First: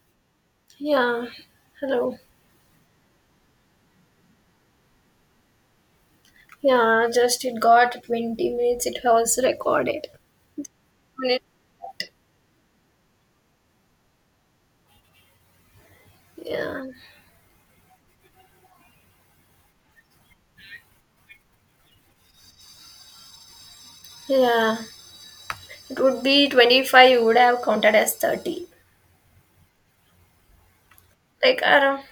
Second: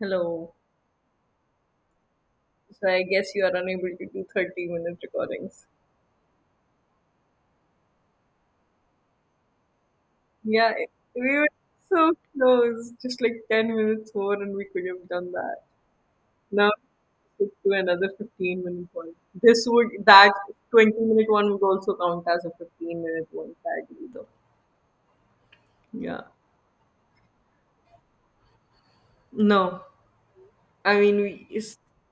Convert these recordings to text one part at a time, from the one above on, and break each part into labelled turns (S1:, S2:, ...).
S1: Hello.
S2: Yeah, hello.
S1: So I guess you are unable to do 30-minute recordings.
S2: Yeah, just it got 20 minutes, it was recorded.
S1: Yeah, we
S2: Minute-
S1: were so close, just like 10 minutes more, and we could have done that. Now
S2: Yeah,
S1: it's to another 15 minute one. That 20 minute one would also count as a 15 minute one, sadly, though.
S2: yeah, it would
S1: Yeah.
S2: be 25, you would have counted as 30.
S1: No. I mean,
S2: Like, I don't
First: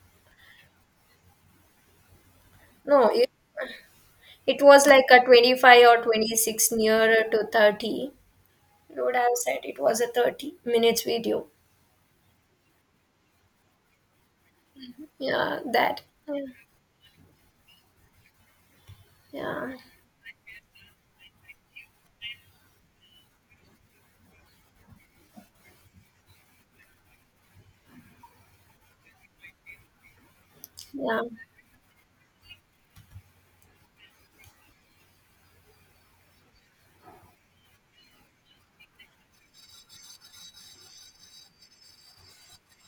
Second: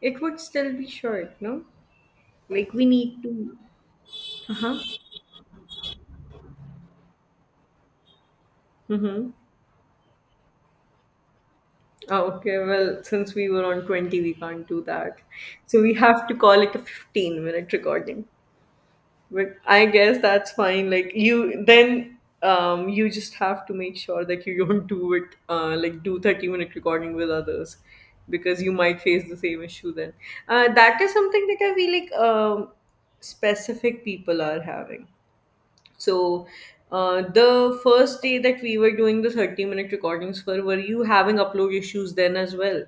S1: it would still be short, no? Like, we
S2: know,
S1: need
S2: it,
S1: to. Uh
S2: it
S1: huh.
S2: was like a 25 or 26 nearer to 30.
S1: Mm
S2: You would
S1: hmm.
S2: have said it was a 30 minutes video.
S1: Okay, well, since we were on 20, we can't do that.
S2: Yeah,
S1: So we
S2: that.
S1: have to
S2: Yeah,
S1: call it a 15-minute recording. But
S2: yeah,
S1: I guess that's fine. Like you then you just have to make sure that you don't do it like do 30-minute recording with others because you might face the same issue then. That is
S2: yeah.
S1: something that I feel like specific people are having. So the first day that we were doing the 30-minute recordings for, were you having upload issues then as well?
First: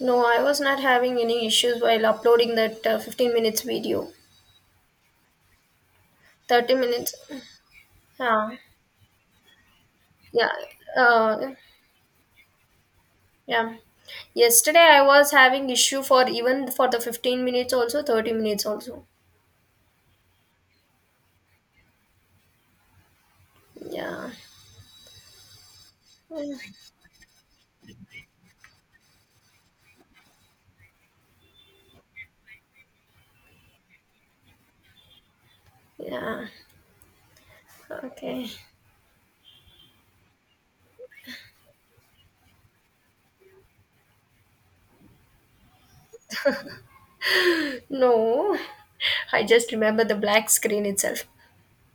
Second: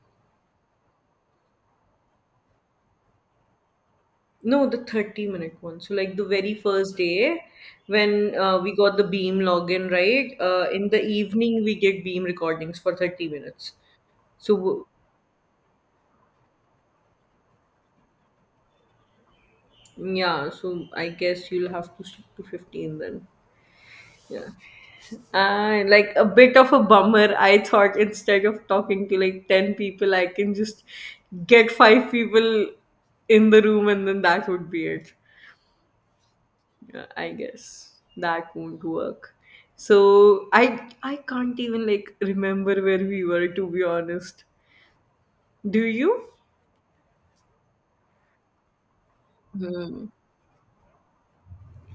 S2: No, I was not having any issues while uploading that 15 minutes video.
S1: No, the 30 minute one. So, like the very
S2: 30
S1: first
S2: minutes.
S1: day when
S2: Yeah.
S1: we got the Beam login, right?
S2: Yeah,
S1: In the
S2: uh,
S1: evening, we get Beam recordings for 30 minutes.
S2: yeah,
S1: So,
S2: yesterday I was having issue for even for the 15 minutes also, 30 minutes also.
S1: yeah, so I guess you'll have to stick to 15 then.
S2: Yeah,
S1: Yeah. And like a bit of a bummer, I thought instead of talking to like 10 people, I can just get five people in the room and then that would be it.
S2: yeah,
S1: I guess
S2: okay.
S1: that won't work. So I can't even like remember where we were, to be honest. Do you?
S2: No, I just remember
S1: Hmm.
S2: the black screen itself.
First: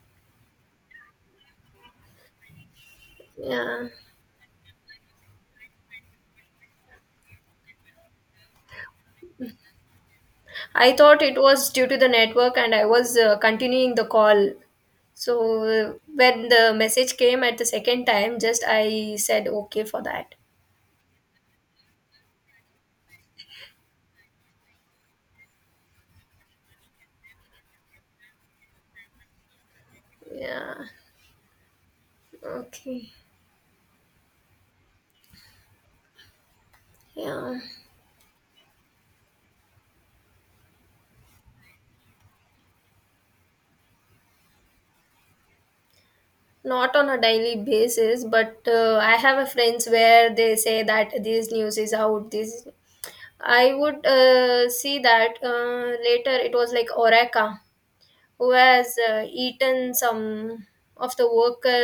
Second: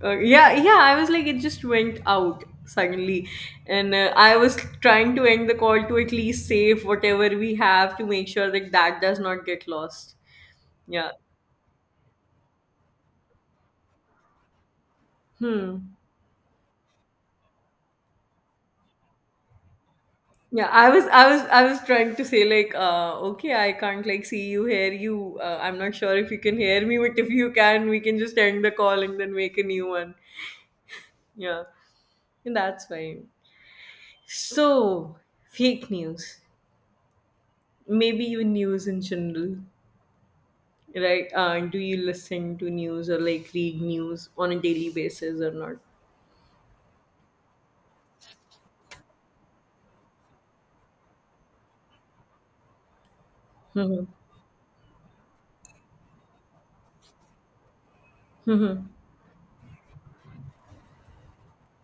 S1: Yeah, yeah. I was like, it just went out suddenly,
S2: Yeah,
S1: and I was trying to end the call to at least save whatever we have to make sure that that does not get lost.
S2: I
S1: Yeah.
S2: thought it was due to the network, and I was continuing the call. So
S1: Hmm.
S2: when the message came at the second time, just I said okay for that.
S1: Yeah, I was trying to say like okay, I can't like see you, hear you. I'm not sure if you can hear me, but if you can, we can just end the call and then make a new one.
S2: Yeah.
S1: Yeah. And that's
S2: Okay.
S1: fine. So, fake news.
S2: Yeah.
S1: Maybe even news in general, right? Do you listen to news or like read news on a daily basis or not?
S2: Not on a daily basis, but I have a friends where they say that this news is out, this I would
S1: Mhm.
S2: see that later. It was like Oreka who
S1: Mhm.
S2: has eaten some of the worker,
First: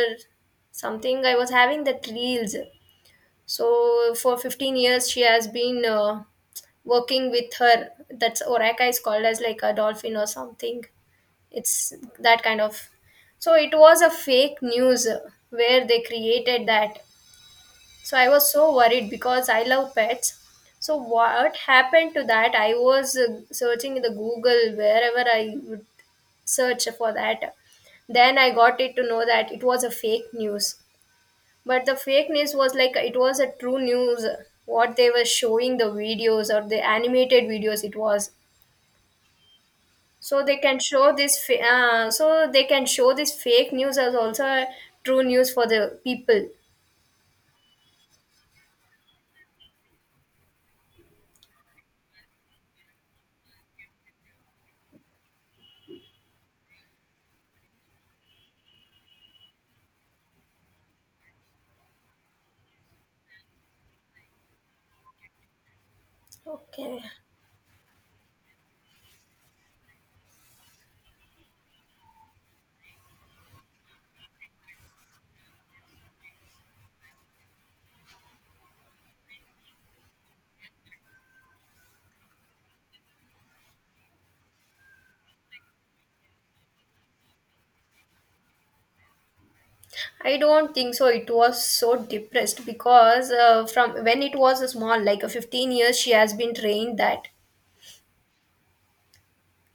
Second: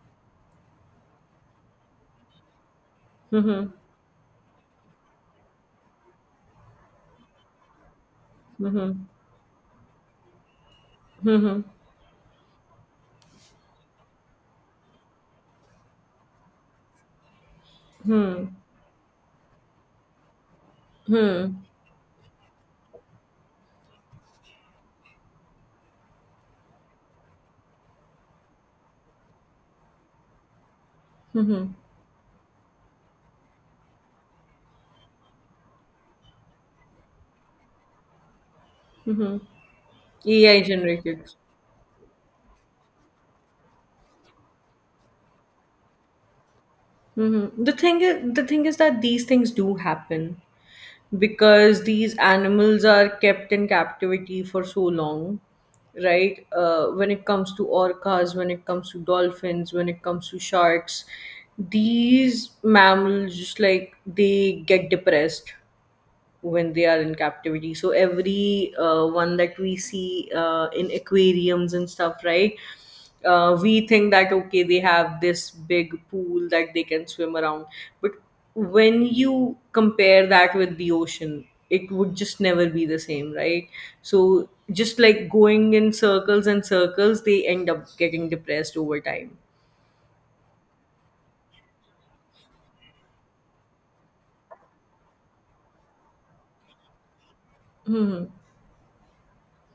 S2: something I was having that reels.
S1: Mhm.
S2: So for 15 years she has been working with her. That's Oreka is
S1: Mhm.
S2: called as like a dolphin or something.
S1: Mhm.
S2: It's that kind of. So it was a fake news where they created that. So I was
S1: Mhm.
S2: so worried because I love pets. So what
S1: Mhm.
S2: happened to that, I was searching in the Google, wherever I would search for that. Then I got it to know that it was a fake news.
S1: Mhm.
S2: But the fake news was like it was a true news. What they were showing, the videos or the animated videos, it was.
S1: Mhm.
S2: so they
S1: AI
S2: can show
S1: generated.
S2: this fa- uh, so they can show this fake news as also a true news for the people.
S1: Mm-hmm. The thing is that these things do happen because these animals are kept in captivity for so long, right? When it comes to orcas, when it comes to dolphins, when it comes to sharks, these mammals just like they get depressed when they
S2: Okay.
S1: are in captivity. So every one that we see in aquariums and stuff, right, we think that okay, they have this big pool that they can swim around. But when you compare that with the ocean, it would just never be the same, right? So just like going in circles and circles, they end up getting depressed over time.
S2: I don't think so it was so depressed because from when it was small like a 15 years she has been trained that.
S1: Hmm.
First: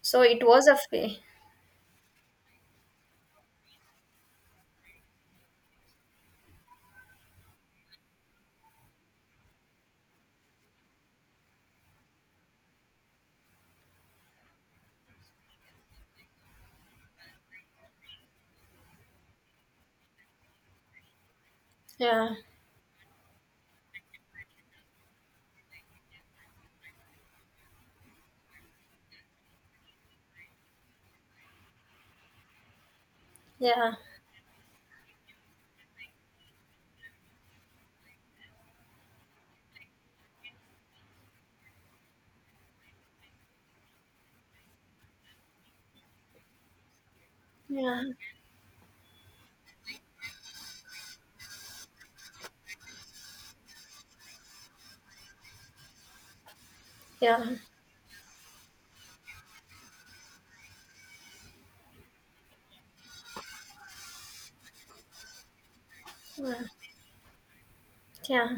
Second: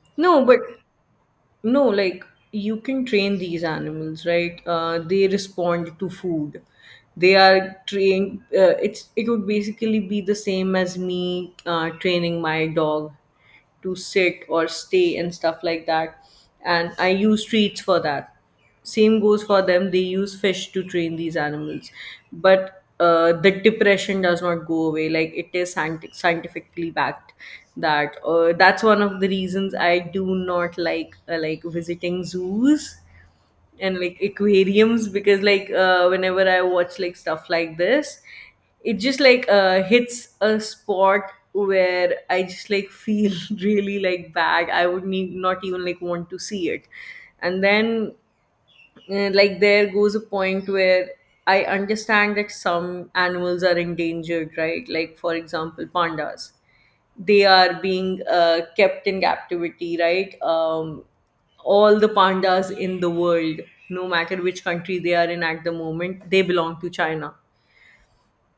S2: So
S1: No,
S2: it
S1: but
S2: was a.
S1: no, like you can train these animals, right? They respond to food. They are trained. It would basically be the same as me training my dog to sit or stay and stuff like that. And I use treats for that. Same goes for them. They use fish to train these animals.
S2: Yeah,
S1: But the depression does not go away. Like, it is scientifically backed. That's one of the reasons I do not like like visiting zoos
S2: yeah,
S1: and like aquariums, because like, whenever I watch like stuff like this, it just like hits a spot where I just like feel really like bad, I would need not even like want to see it. And
S2: yeah,
S1: then like there goes a point where I understand that some animals are endangered, right? Like for example, pandas.
S2: yeah,
S1: They are being kept in captivity, right? All the pandas in the world, no matter which country they are in at the moment, they belong to China.
S2: yeah, yeah.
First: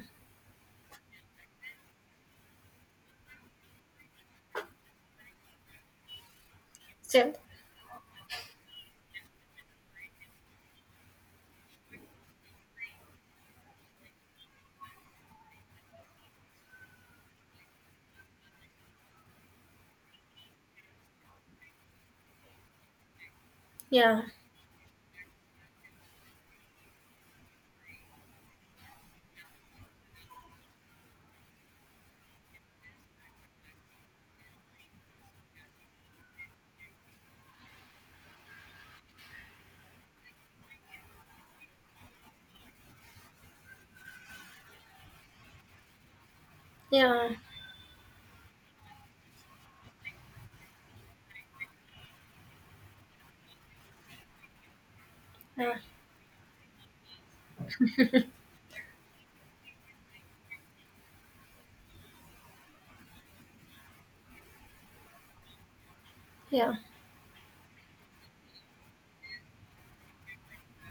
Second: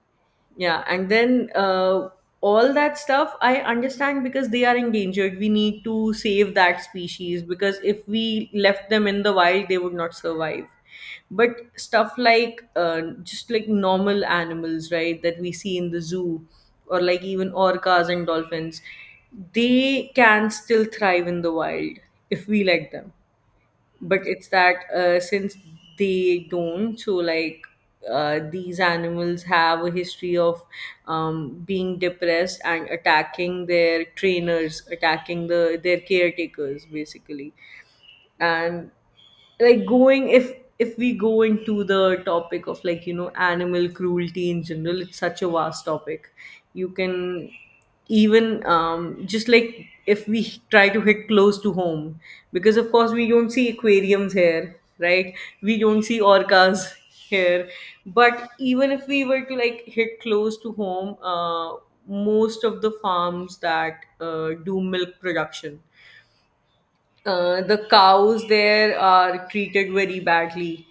S1: Yeah, and then all that stuff I understand because they are endangered. We need to save that
S2: So,
S1: species because if we left them in the wild, they would not survive. But stuff like just like normal animals, right, that we see in the zoo, or like even orcas and dolphins, they can still thrive in the wild if we let them.
S2: yeah,
S1: But it's that since they don't, so like, these animals have a history of being depressed and attacking their trainers, attacking their caretakers basically. And like going, if we go into the topic of like, you know, animal cruelty in general, it's such a vast topic. You
S2: yeah,
S1: can even just like, if we try to hit close to home, because of course we don't see aquariums here, right? We don't see orcas here. But even if we were to like hit close to home, most of the farms that do milk production,
S2: yeah,
S1: the cows there are treated very badly,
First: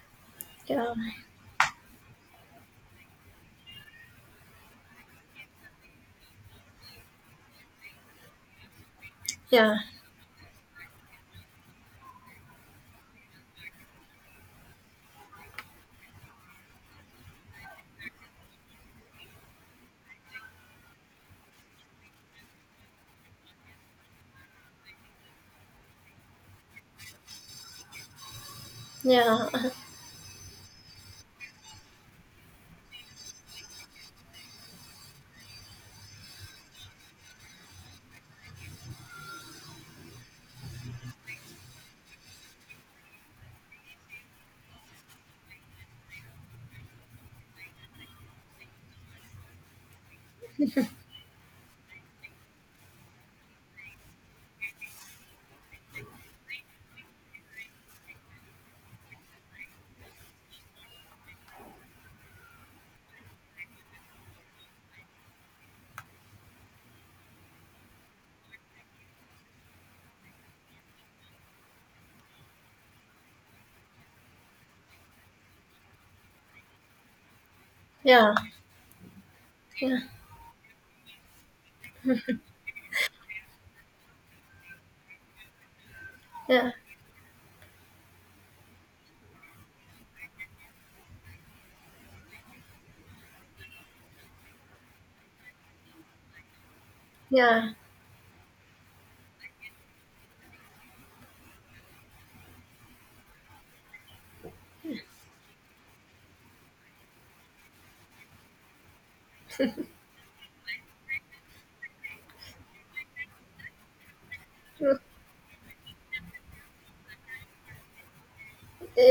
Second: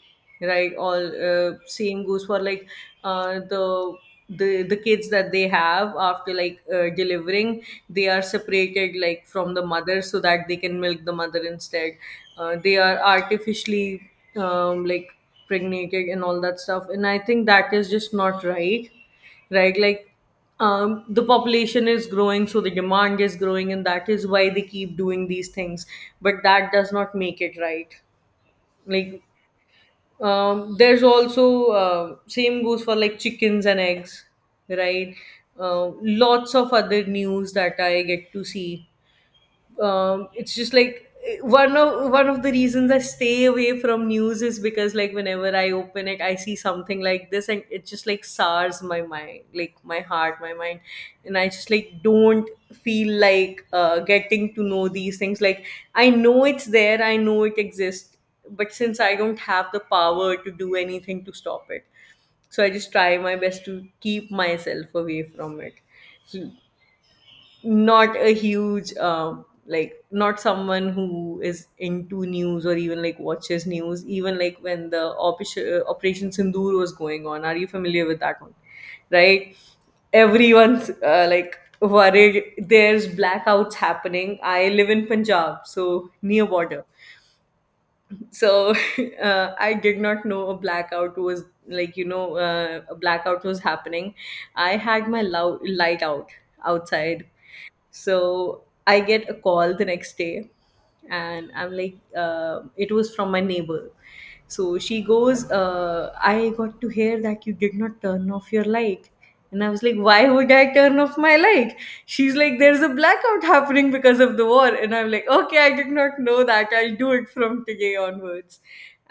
S1: right,
S2: yeah,
S1: all
S2: yeah,
S1: same goes for like, uh, the the kids that they have after like delivering, they are separated like from the
S2: yeah,
S1: mother so that they can milk the mother instead. They are artificially like pregnated and all that stuff, and I think that is just not right, right? Like, the population is growing so the demand is growing and that is why they keep doing these things, but that does not make it right. Like,
S2: yeah,
S1: there's also same goes for like chickens and eggs, right? Lots of other news that I get to see. It's just like one of the reasons I stay away from news is because, like whenever I open it, I see something like this, and it just like sours my mind, like my heart, my mind, and I just like don't feel like getting to know these things. Like, I know it's there, I know it exists, but since I don't have the power to do anything to stop it, so I just try my best to keep myself away from it. So, not a huge, like not someone who is into news or even like watches news. Even like when the operation Sindoor was going on, are you familiar with
S2: yeah,
S1: that one, right?
S2: yeah,
S1: Everyone's like worried, there's blackouts happening, I live in Punjab so near border. So I did not know a blackout was like, you know, a blackout was happening, I had my light out outside.
S2: yeah,
S1: So I get a call the next day, and I'm like, it was from my neighbor. So she goes, I got to hear that you did not turn off your light. And I was like, why would I turn off my light? She's like, there's a blackout happening because of the war. And
S2: yeah.
S1: I'm like, okay, I did not know that. I'll do it from today onwards.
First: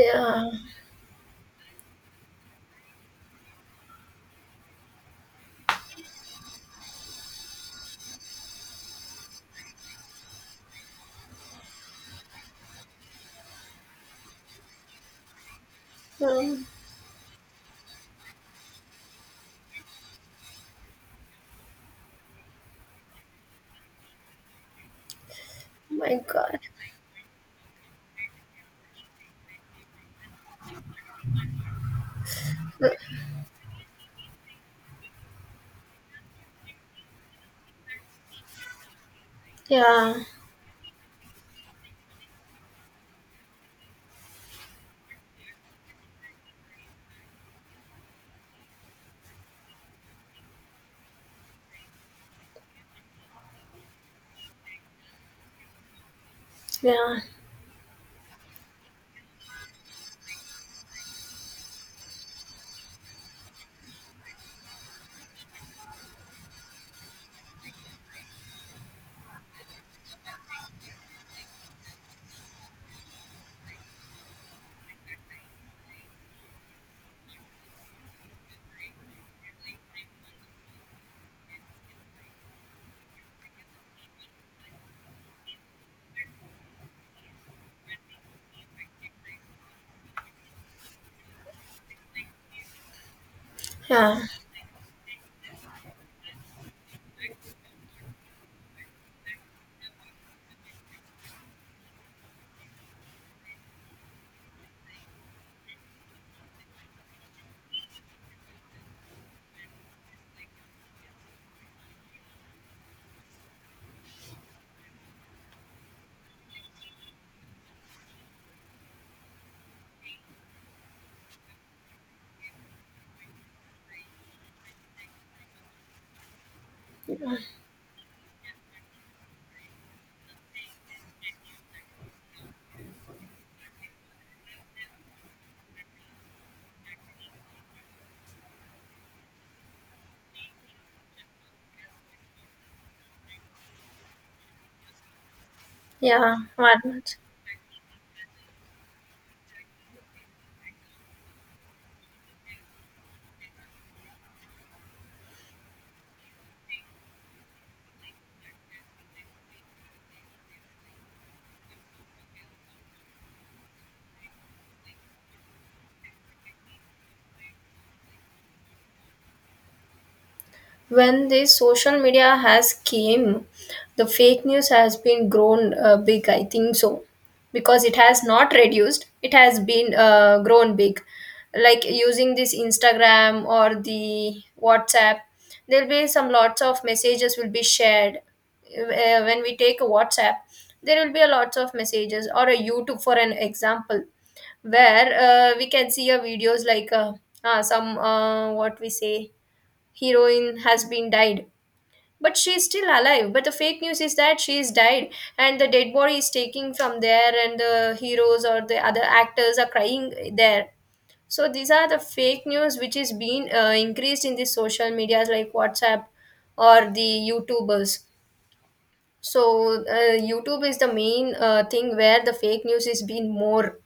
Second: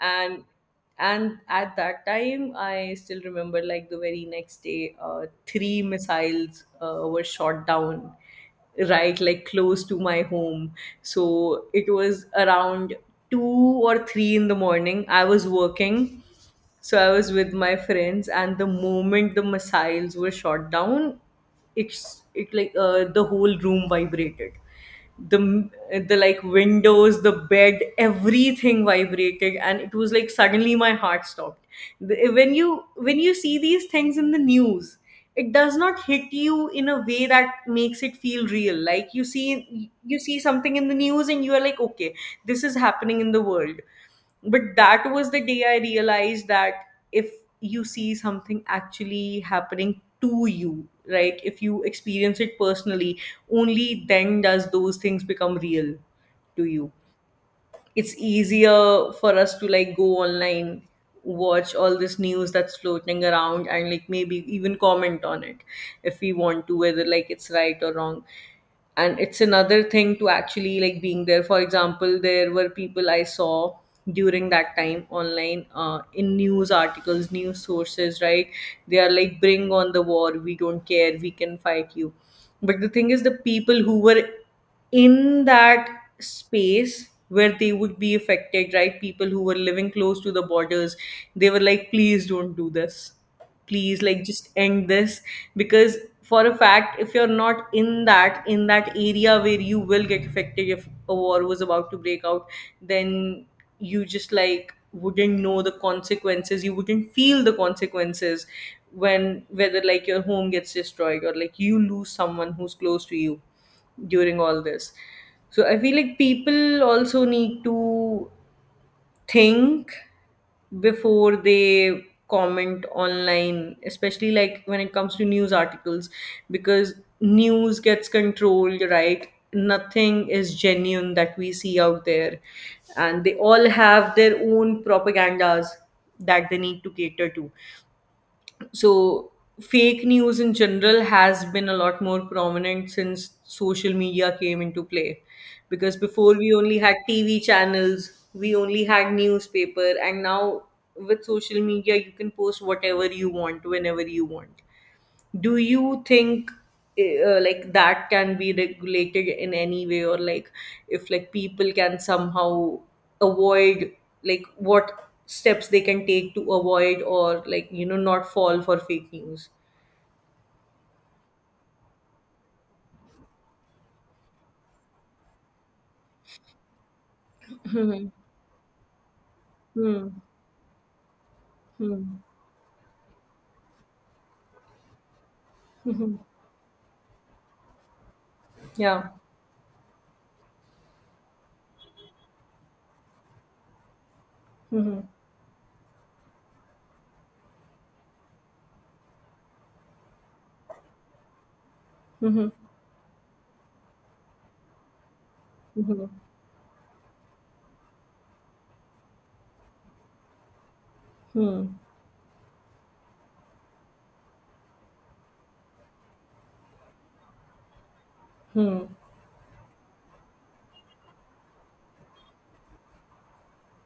S1: And and at that time, I still remember like the very next day, three missiles were shot down, right, like close to my home. So it was around 2 or 3 in the morning, I was working.
S2: Oh
S1: So I was with my friends, and the moment the missiles were shot down, it like, the whole room vibrated. the
S2: my
S1: the like
S2: god.
S1: windows, the bed, everything vibrated, and it was like suddenly my heart stopped. When you see these things in the news, it does not hit you in a way that makes it feel real. Like you see
S2: Yeah.
S1: you see something in the news and you are like, okay, this is happening in the world. But that was the day I realized that if you see something actually happening to you, right, if you experience it personally, only then does those things become real to you.
S2: Yeah.
S1: It's easier for us to like go online, watch all this news that's floating around, and like maybe even comment on it if we want to, whether like it's right or wrong. And it's another thing to actually like being there. For example, there were people I saw during that time online, in news articles, news sources, right, they are like, bring on the war, we don't care, we can fight you. But the thing is, the people who were in that space where they would be affected, right, people who were living close to the borders, they were like, please don't do this, please
S2: Yeah.
S1: like just end this. Because for a fact, if you're not in that area where you will get affected, if a war was about to break out, then you just like wouldn't know the consequences, you wouldn't feel the consequences, when, whether like your home gets destroyed or like you lose someone who's close to you during all this. So I feel like people also need to think before they comment online, especially like when it comes to news articles. Because
S2: Yeah.
S1: news gets controlled, right, nothing is genuine that we see out there, and they all have their own propagandas that they need to cater to. So fake news in general has been a lot more prominent since social media came into play, because before
S2: Yeah.
S1: we only had
S2: What?
S1: TV channels, we only had newspaper, and now with social media you can post whatever you want whenever you want. Do you think like that can be regulated in any way, or like if like people can somehow avoid, like what steps they can take to avoid, or like, you know, not fall for fake news?
S2: When the social media has came, the fake news has been grown big, I think so. Because it
S1: Mhm.
S2: has not reduced, it has been
S1: Hmm.
S2: grown big. Like
S1: Hmm.
S2: using this Instagram or the WhatsApp, there'll be
S1: Hmm.
S2: some lots of messages will be shared.
S1: Yeah.
S2: When we take a WhatsApp, there will be a lots of messages, or a YouTube for an example,
S1: Hmm.
S2: where we can see a videos like some, what we say, heroine has been died, but
S1: Hmm.
S2: she is still alive, but the fake news is that she is died, and the dead
S1: Hmm.
S2: body is taking from there, and the heroes or the other actors are crying there. So
S1: Hmm.
S2: these are the fake news which is being increased in the social medias like WhatsApp or the YouTubers.
S1: Hmm.
S2: So YouTube is the main thing where the fake news is being more.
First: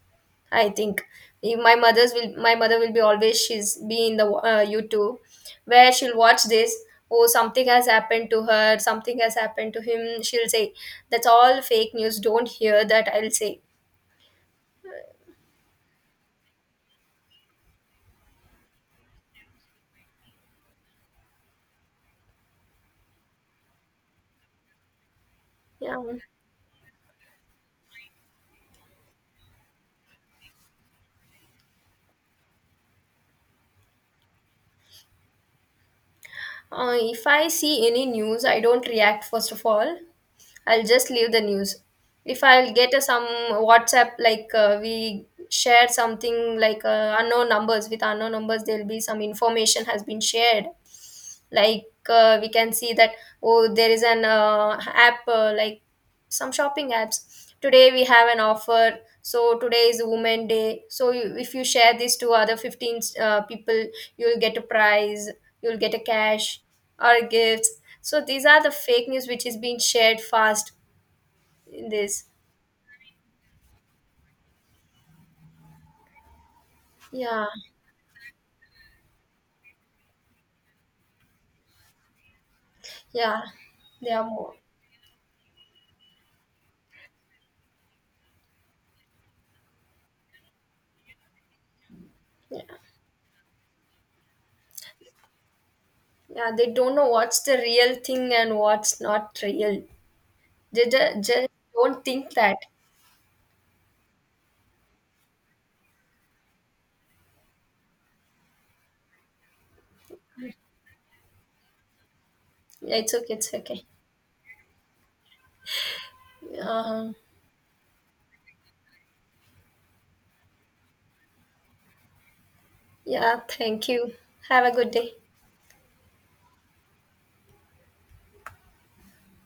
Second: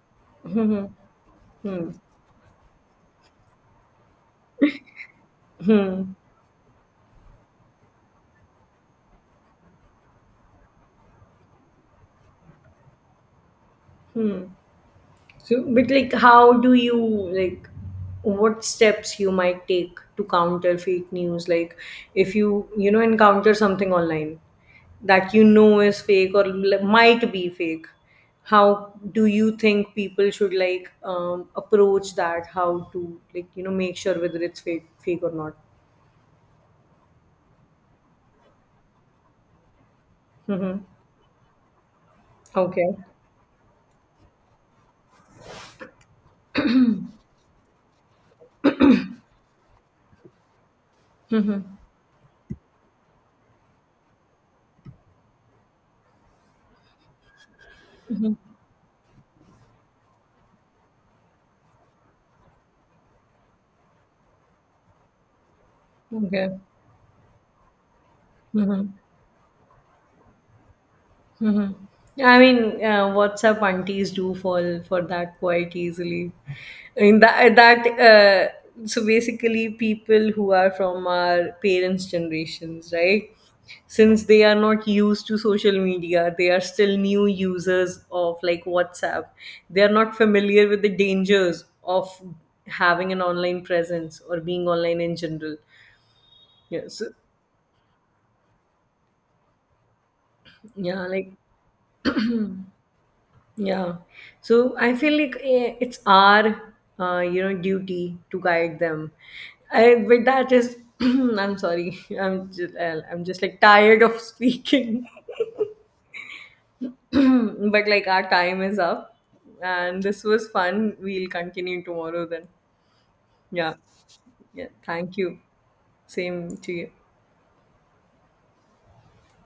S2: I
S1: Hmm.
S2: think, if my
S1: Hmm.
S2: mother's will, my mother will be always, she's be in the YouTube where
S1: Hmm.
S2: she'll watch this. Oh, something has happened to her, something has happened to him, she'll say. That's all fake news, don't hear that, I'll say.
S1: Hmm. So, but like, how do you like? What steps you might take to counter fake news? Like, if you you know encounter something online that you know
S2: Yeah.
S1: is fake or might be fake, how do you think people should like approach that? How to like, you know, make sure whether it's fake fake or not?
S2: If I see any news, I don't react first of all.
S1: Mm-hmm.
S2: I'll just leave the news. If I'll get
S1: Okay.
S2: a, some WhatsApp, like we share something like unknown numbers with unknown numbers, there'll be some information has been shared.
S1: Mm-hmm.
S2: Like we can see that, oh there is an app, like some shopping apps, today we have an offer, so today is women day, so you, if you share this to other 15 people, you'll get a prize, you'll get a
S1: Okay.
S2: cash, or gifts. So these are the
S1: Mm-hmm.
S2: fake news which is being shared fast
S1: Hmm.
S2: in this.
S1: I mean, WhatsApp aunties do fall for that quite easily. I mean
S2: Yeah.
S1: that that so basically people who are from our parents' generations, right?
S2: Yeah, they are
S1: Since they
S2: more.
S1: are not used to social media, they are still new users of like WhatsApp. They are not familiar with the dangers of
S2: Yeah,
S1: having an online presence or being online in general.
S2: yeah, they
S1: Yeah,
S2: don't know
S1: so
S2: what's the real thing and what's not real. They
S1: yeah,
S2: just,
S1: like,
S2: just don't think that.
S1: yeah. So I feel like it's our, you know, duty to guide them. I, with that is, I'm sorry, I'm just,
S2: It's
S1: I'm
S2: okay.
S1: just
S2: It's
S1: like
S2: okay.
S1: tired of speaking,
S2: Uh,
S1: but like our time is up, and this was fun. We'll continue tomorrow then.
S2: yeah.
S1: Yeah.
S2: Thank you. Have
S1: Yeah.
S2: a good day.
S1: Thank you. Same to you.